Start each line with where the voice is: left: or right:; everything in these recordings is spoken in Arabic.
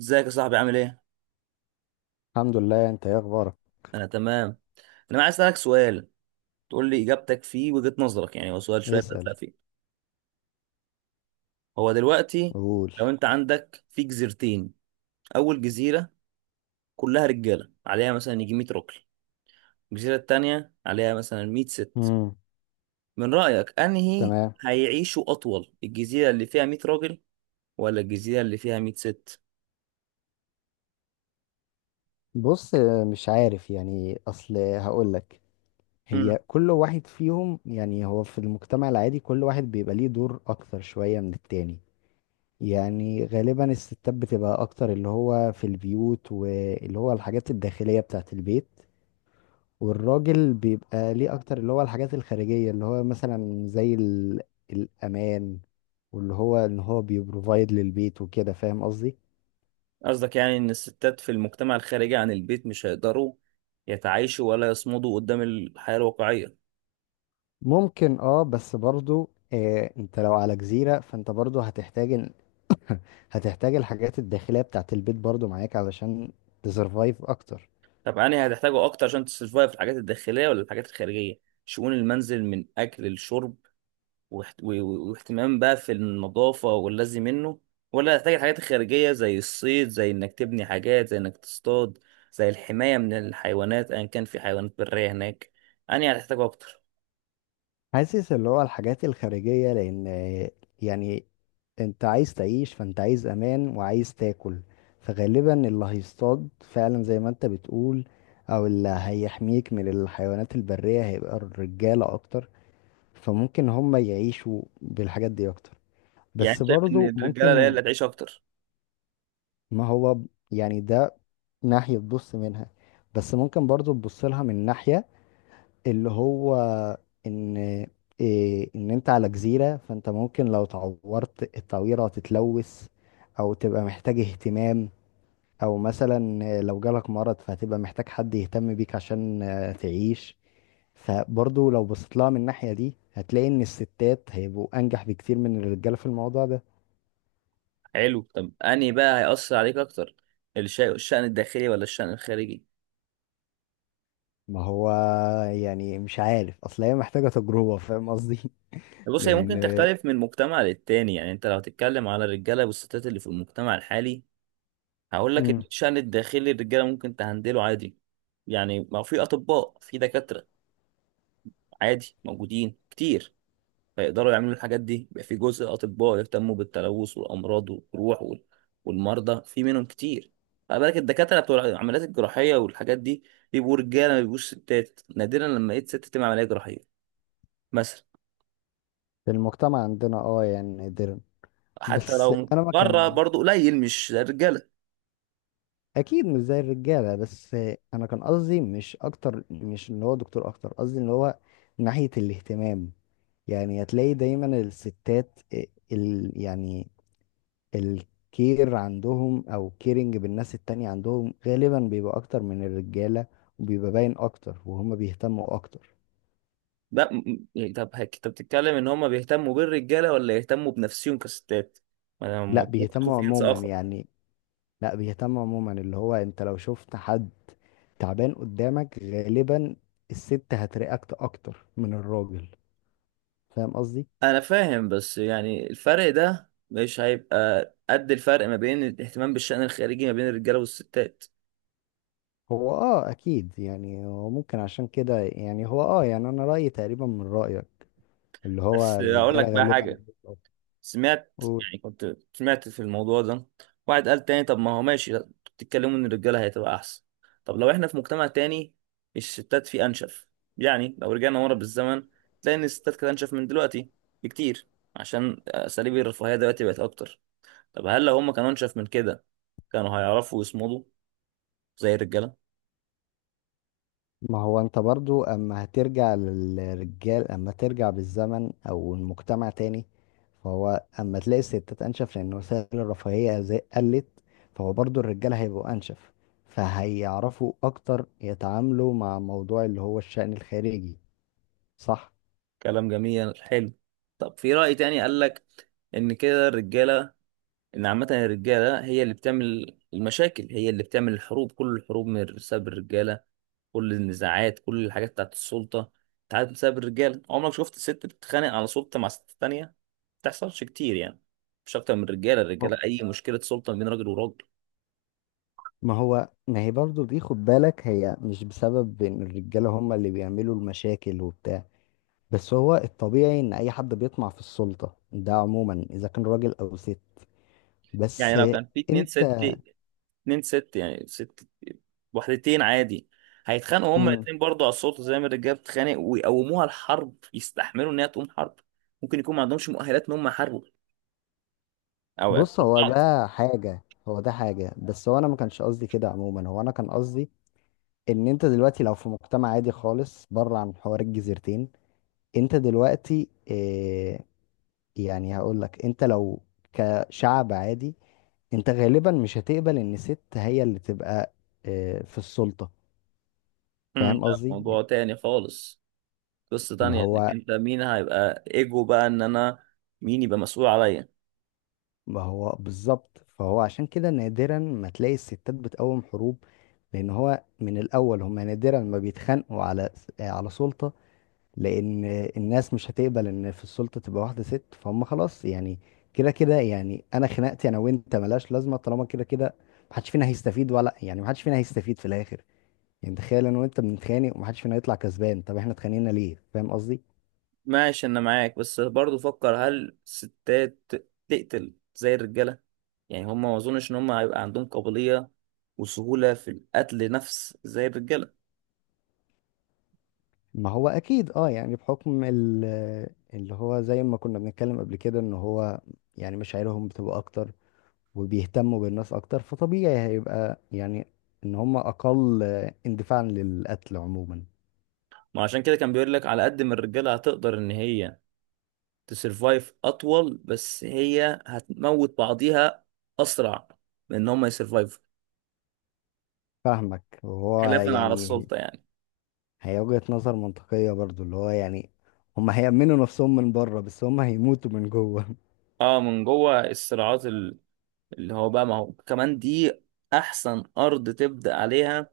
right: ازيك يا صاحبي؟ عامل ايه؟
left: الحمد لله. انت ايه اخبارك؟
right: انا تمام. انا عايز اسالك سؤال تقول لي اجابتك فيه وجهة نظرك، يعني هو سؤال شويه
left: اسأل.
right: فلسفي. هو دلوقتي
left: قول.
right: لو انت عندك في جزيرتين، اول جزيره كلها رجاله عليها مثلا يجي 100 راجل، الجزيره التانيه عليها مثلا 100 ست.
left: امم.
right: من رايك انهي
left: تمام.
right: هيعيشوا اطول، الجزيره اللي فيها 100 راجل ولا الجزيره اللي فيها 100 ست؟
left: بص، مش عارف، يعني اصل هقول لك. هي
right: امم
left: كل واحد فيهم، يعني هو في المجتمع العادي كل واحد بيبقى ليه دور اكتر شوية من التاني. يعني غالبا الستات بتبقى اكتر اللي هو في البيوت، واللي هو الحاجات الداخلية بتاعت البيت. والراجل بيبقى ليه اكتر اللي هو الحاجات الخارجية، اللي هو مثلا زي الامان. واللي هو ان هو بيبروفايد للبيت وكده، فاهم قصدي.
right: قصدك يعني ان الستات في المجتمع الخارجي عن البيت مش هيقدروا يتعايشوا ولا يصمدوا قدام الحياه الواقعيه؟
left: ممكن اه، بس برضو آه، انت لو على جزيرة فانت برضو هتحتاج الحاجات الداخلية بتاعت البيت برضو معاك علشان تسرفايف اكتر.
right: طب أنهي هتحتاجه أكتر عشان تسرفايف، الحاجات الداخلية ولا الحاجات الخارجية؟ شؤون المنزل من أكل لشرب واهتمام بقى في النظافة واللازم منه، ولا هتحتاج الحاجات الخارجية زي الصيد، زي إنك تبني حاجات، زي إنك تصطاد، زي الحماية من الحيوانات، أيا كان في حيوانات برية هناك. أنهي هتحتاجه أكتر؟
left: حاسس اللي هو الحاجات الخارجية، لان يعني انت عايز تعيش، فانت عايز امان وعايز تاكل. فغالبا اللي هيصطاد فعلا زي ما انت بتقول، او اللي هيحميك من الحيوانات البرية هيبقى الرجالة اكتر. فممكن هم يعيشوا بالحاجات دي اكتر.
right: يعني
left: بس
right: أنت شايف إن
left: برضو
right: الرجالة هي
left: ممكن.
right: اللي هتعيش أكتر.
left: ما هو ب- يعني ده ناحية تبص منها، بس ممكن برضو تبص لها من ناحية اللي هو ان إيه، ان انت على جزيرة فانت ممكن لو تعورت التعويرة هتتلوث او تبقى محتاج اهتمام. او مثلا لو جالك مرض فهتبقى محتاج حد يهتم بيك عشان تعيش. فبرضو لو بصيت لها من الناحية دي هتلاقي ان الستات هيبقوا انجح بكتير من الرجالة في الموضوع ده.
right: حلو، طب أنهي بقى هيأثر عليك أكتر، الشأن الداخلي ولا الشأن الخارجي؟
left: ما هو يعني مش عارف، اصل هي محتاجة تجربة، فاهم قصدي.
right: بص، هي ممكن
left: لان
right: تختلف من مجتمع للتاني، يعني انت لو هتتكلم على الرجاله والستات اللي في المجتمع الحالي هقول لك ان
left: امم،
right: الشأن الداخلي الرجاله ممكن تهندله عادي. يعني ما هو في اطباء، في دكاتره عادي موجودين كتير، فيقدروا يعملوا الحاجات دي، يبقى في جزء اطباء يهتموا بالتلوث والامراض والجروح والمرضى، في منهم كتير. خلي بالك الدكاتره بتوع العمليات الجراحيه والحاجات دي بيبقوا رجاله، ما بيبقوش ستات، نادرا لما لقيت ست تعمل عمليه جراحيه مثلا.
left: في المجتمع عندنا اه يعني نادرا.
right: حتى
left: بس
right: لو
left: انا ما
right: بره
left: كان.
right: برضه قليل، مش زي الرجاله.
left: اكيد مش زي الرجاله، بس انا كان قصدي مش اكتر، مش ان هو دكتور اكتر، قصدي ان هو من ناحيه الاهتمام. يعني هتلاقي دايما الستات ال يعني الكير عندهم او كيرنج بالناس التانية عندهم غالبا بيبقى اكتر من الرجاله، وبيبقى باين اكتر وهم بيهتموا اكتر.
right: بقى طب انت بتتكلم ان هم بيهتموا بالرجاله ولا يهتموا بنفسهم كستات؟ ما انا
left: لا،
right: الموضوع ممكن يكون
left: بيهتموا
right: في جنس
left: عموما
right: اخر.
left: يعني. لا، بيهتم عموما. اللي هو انت لو شفت حد تعبان قدامك غالبا الست هترياكت اكتر من الراجل، فاهم قصدي.
right: انا فاهم بس يعني الفرق ده مش هيبقى قد الفرق ما بين الاهتمام بالشأن الخارجي ما بين الرجاله والستات.
left: هو اه اكيد، يعني هو ممكن عشان كده يعني هو اه يعني انا رايي تقريبا من رايك، اللي هو
right: بس اقول
left: الرجاله
right: لك بقى
left: غالبا.
right: حاجه، سمعت،
left: قول.
right: يعني كنت سمعت في الموضوع ده، واحد قال تاني طب ما هو ماشي، بتتكلموا ان الرجاله هتبقى احسن، طب لو احنا في مجتمع تاني الستات فيه انشف، يعني لو رجعنا ورا بالزمن تلاقي ان الستات كانت انشف من دلوقتي بكتير، عشان اساليب الرفاهيه دلوقتي بقت اكتر. طب هل لو هم كانوا انشف من كده كانوا هيعرفوا يصمدوا زي الرجاله؟
left: ما هو انت برضو، اما هترجع للرجال اما ترجع بالزمن او المجتمع تاني، فهو اما تلاقي الستات انشف لان وسائل الرفاهية قلت، فهو برضو الرجال هيبقوا انشف، فهيعرفوا اكتر يتعاملوا مع موضوع اللي هو الشأن الخارجي. صح.
right: كلام جميل، حلو. طب في رأي تاني قال لك ان كده الرجاله، ان عامه الرجاله هي اللي بتعمل المشاكل، هي اللي بتعمل الحروب، كل الحروب من بسبب الرجاله، كل النزاعات، كل الحاجات بتاعت السلطه بتاعت بسبب الرجاله. عمرك شفت ست بتتخانق على سلطه مع ست تانية؟ ما بتحصلش كتير يعني، مش اكتر من الرجاله. الرجاله،
left: هو-
right: اي مشكله سلطه ما بين راجل وراجل.
left: ما هو ما هي برضو دي، خد بالك، هي مش بسبب ان الرجالة هم اللي بيعملوا المشاكل وبتاع. بس هو الطبيعي ان اي حد بيطمع في السلطة، ده عموما اذا كان راجل او ست.
right: يعني
left: بس
right: لو كان في اتنين
left: انت.
right: ست، اتنين ست يعني ست وحدتين عادي، هيتخانقوا هما
left: امم.
right: الاتنين برضه على السلطه زي ما الرجاله بتتخانق، ويقوموها الحرب، يستحملوا ان هي تقوم حرب. ممكن يكون ما عندهمش مؤهلات ان هم يحاربوا او
left: بص، هو
right: اتفقت.
left: ده حاجة، هو ده حاجة، بس هو انا ما كانش قصدي كده عموما، هو انا كان قصدي ان انت دلوقتي لو في مجتمع عادي خالص بره عن حوار الجزيرتين، انت دلوقتي اه يعني هقول لك انت لو كشعب عادي، انت غالبا مش هتقبل ان ست هي اللي تبقى اه في السلطة. فاهم
right: ده
left: قصدي يعني.
right: موضوع تاني خالص، قصة
left: ما
right: تانية، انك
left: هو
right: انت مين هيبقى ايجو بقى ان انا مين يبقى مسؤول عليا.
left: ما هو بالظبط، فهو عشان كده نادرا ما تلاقي الستات بتقوم حروب، لان هو من الاول هم نادرا ما بيتخانقوا على سلطة، لان الناس مش هتقبل ان في السلطة تبقى واحدة ست، فهم خلاص يعني كده كده. يعني انا خناقتي انا وانت ملهاش لازمة طالما كده كده محدش فينا هيستفيد، ولا يعني محدش فينا هيستفيد في الاخر. يعني تخيل انا وانت بنتخانق ومحدش فينا يطلع كسبان، طب احنا اتخانقنا ليه، فاهم قصدي.
right: ماشي، انا معاك، بس برضو فكر، هل الستات تقتل زي الرجالة؟ يعني هم ما اظنش ان هم هيبقى عندهم قابلية وسهولة في القتل نفس زي الرجالة.
left: ما هو اكيد اه، يعني بحكم اللي هو زي ما كنا بنتكلم قبل كده ان هو يعني مشاعرهم بتبقى اكتر وبيهتموا بالناس اكتر، فطبيعي هيبقى يعني ان هم اقل اندفاعا للقتل عموما.
right: ما عشان كده كان بيقول لك على قد ما الرجالة هتقدر ان هي تسرفايف اطول، بس هي هتموت بعضيها اسرع من ان هم يسرفايف،
left: فاهمك. وهو
right: خلافا على
left: يعني
right: السلطة يعني.
left: هي وجهة نظر منطقية برضو، اللي هو يعني هم هيأمنوا نفسهم من بره بس هم هيموتوا من جوه.
right: اه، من جوه الصراعات اللي هو بقى، ما هو كمان دي احسن ارض تبدا عليها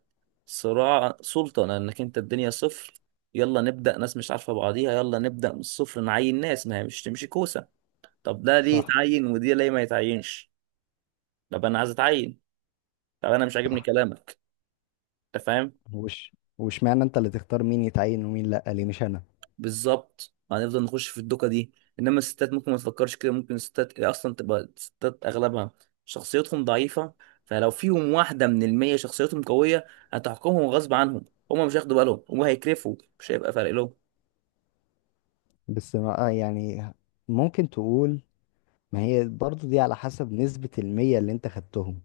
right: صراع سلطه، لانك انت الدنيا صفر، يلا نبدا، ناس مش عارفه بعضيها، يلا نبدا من الصفر نعين ناس، ما هي مش تمشي كوسه، طب ده ليه
left: صح.
right: يتعين ودي ليه ما يتعينش، طب انا عايز اتعين، طب انا مش عاجبني
left: صح.
right: كلامك، انت فاهم؟
left: وش معنى انت اللي تختار مين يتعين ومين لا، ليه مش انا.
right: بالظبط، هنفضل نخش في الدوكه دي. انما الستات ممكن ما تفكرش كده، ممكن الستات اصلا تبقى الستات اغلبها شخصيتهم ضعيفه، فلو فيهم واحده من المية شخصيتهم قويه هتحكمهم غصب عنهم، هما مش هياخدوا بالهم، هما هيكرفوا، مش هيبقى فارق لهم.
left: بس يعني ممكن تقول ما هي برضو دي على حسب نسبة المية اللي انت خدتهم.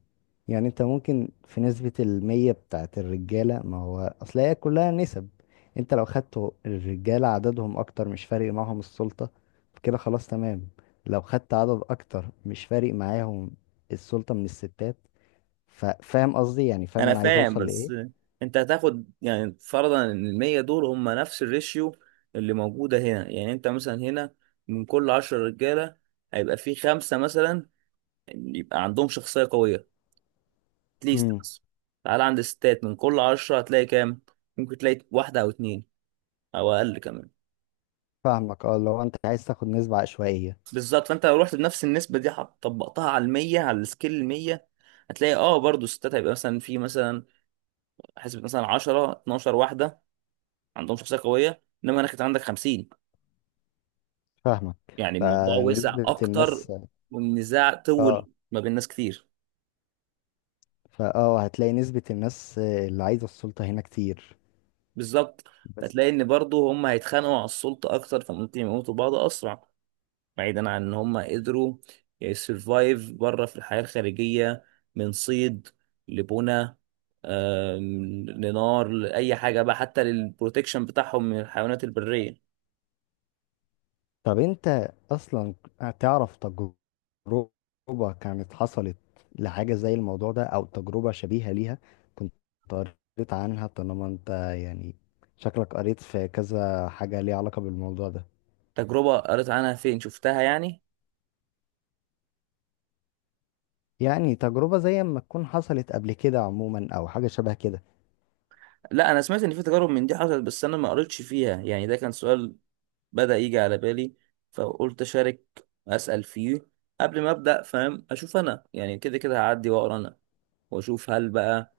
left: يعني انت ممكن في نسبة المية بتاعت الرجالة، ما هو اصل هي كلها نسب. انت لو خدت الرجالة عددهم اكتر مش فارق معاهم السلطة، فكده خلاص تمام. لو خدت عدد اكتر مش فارق معاهم السلطة من الستات، ففاهم قصدي يعني، فاهم
right: انا
left: انا عايز
right: فاهم،
left: اوصل لايه.
right: بس انت هتاخد يعني فرضا ان المية دول هما نفس الريشيو اللي موجوده هنا، يعني انت مثلا هنا من كل عشرة رجاله هيبقى في خمسه مثلا يبقى عندهم شخصيه قويه ليست،
left: امم.
right: بس تعال عند الستات من كل عشرة هتلاقي كام؟ ممكن تلاقي واحدة أو اتنين أو أقل كمان.
left: فاهمك، اه لو انت عايز تاخد نسبة عشوائية.
right: بالظبط، فأنت لو رحت بنفس النسبة دي طبقتها على المية، على السكيل المية، هتلاقي اه برضو الستات هيبقى مثلا في مثلا حسبة مثلا 10 12 واحدة عندهم شخصية قوية، إنما أنا كنت عندك 50.
left: فاهمك.
right: يعني الموضوع وسع
left: فنسبة
right: أكتر،
left: الناس.
right: والنزاع طول
left: اه.
right: ما بين ناس كتير.
left: فاه هتلاقي نسبة الناس اللي عايزة السلطة هنا كتير.
right: بالظبط،
left: بس.
right: فتلاقي إن برضو هم هيتخانقوا على السلطة أكتر، فممكن يموتوا بعض أسرع، بعيدا عن ان هم قدروا يسرفايف بره في الحياة الخارجية، من صيد، لبنى، لنار، لأي حاجة بقى، حتى للبروتكشن بتاعهم من الحيوانات البرية.
left: طب انت اصلا تعرف تجربة كانت حصلت لحاجة زي الموضوع ده، او تجربة شبيهة ليها، كنت قريت عنها؟ طالما انت يعني شكلك قريت في كذا حاجة ليها علاقة بالموضوع ده.
right: تجربة قريت عنها؟ فين شفتها يعني؟
left: يعني تجربة زي ما تكون حصلت قبل كده عموما، او حاجة شبه كده.
right: لا، أنا سمعت إن في تجارب من دي حصلت بس أنا ما قريتش فيها، يعني ده كان سؤال بدأ يجي على بالي فقلت أشارك، أسأل فيه قبل ما أبدأ، فاهم، أشوف أنا، يعني كده كده هعدي وأقرأ أنا وأشوف هل بقى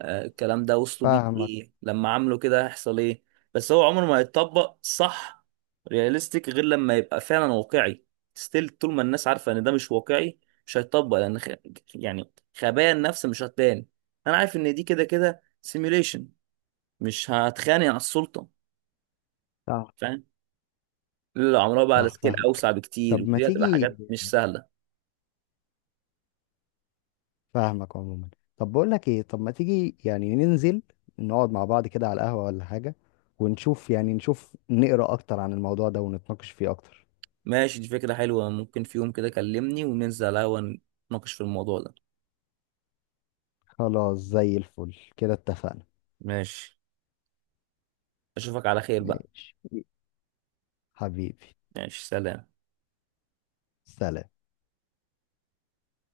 right: الكلام ده وصلوا بيه
left: فاهمك.
right: ايه، لما عملوا كده هيحصل ايه. بس هو عمره ما هيتطبق صح، رياليستيك، غير لما يبقى فعلا واقعي، ستيل طول ما الناس عارفه ان ده مش واقعي مش هيتطبق، لان يعني خبايا النفس مش هتبان، انا عارف ان دي كده كده سيميوليشن، مش هتخانق على السلطه،
left: صح.
right: فاهم؟ لا عمرها، بقى على
left: صح،
right: سكيل اوسع
left: فاهمك.
right: بكتير
left: طب ما
right: ودي هتبقى
left: تيجي،
right: حاجات مش سهله.
left: فاهمك عموما. طب بقول لك ايه، طب ما تيجي يعني ننزل نقعد مع بعض كده على القهوة ولا حاجة، ونشوف يعني نقرأ اكتر عن الموضوع ده ونتناقش فيه اكتر.
right: ماشي، دي فكره حلوه، ممكن في يوم كده كلمني وننزل على القهوه نتناقش في الموضوع ده.
left: خلاص زي الفل كده، اتفقنا.
right: ماشي، اشوفك على خير بقى.
left: ماشي حبيبي.
right: ماشي، سلام.
left: سلام.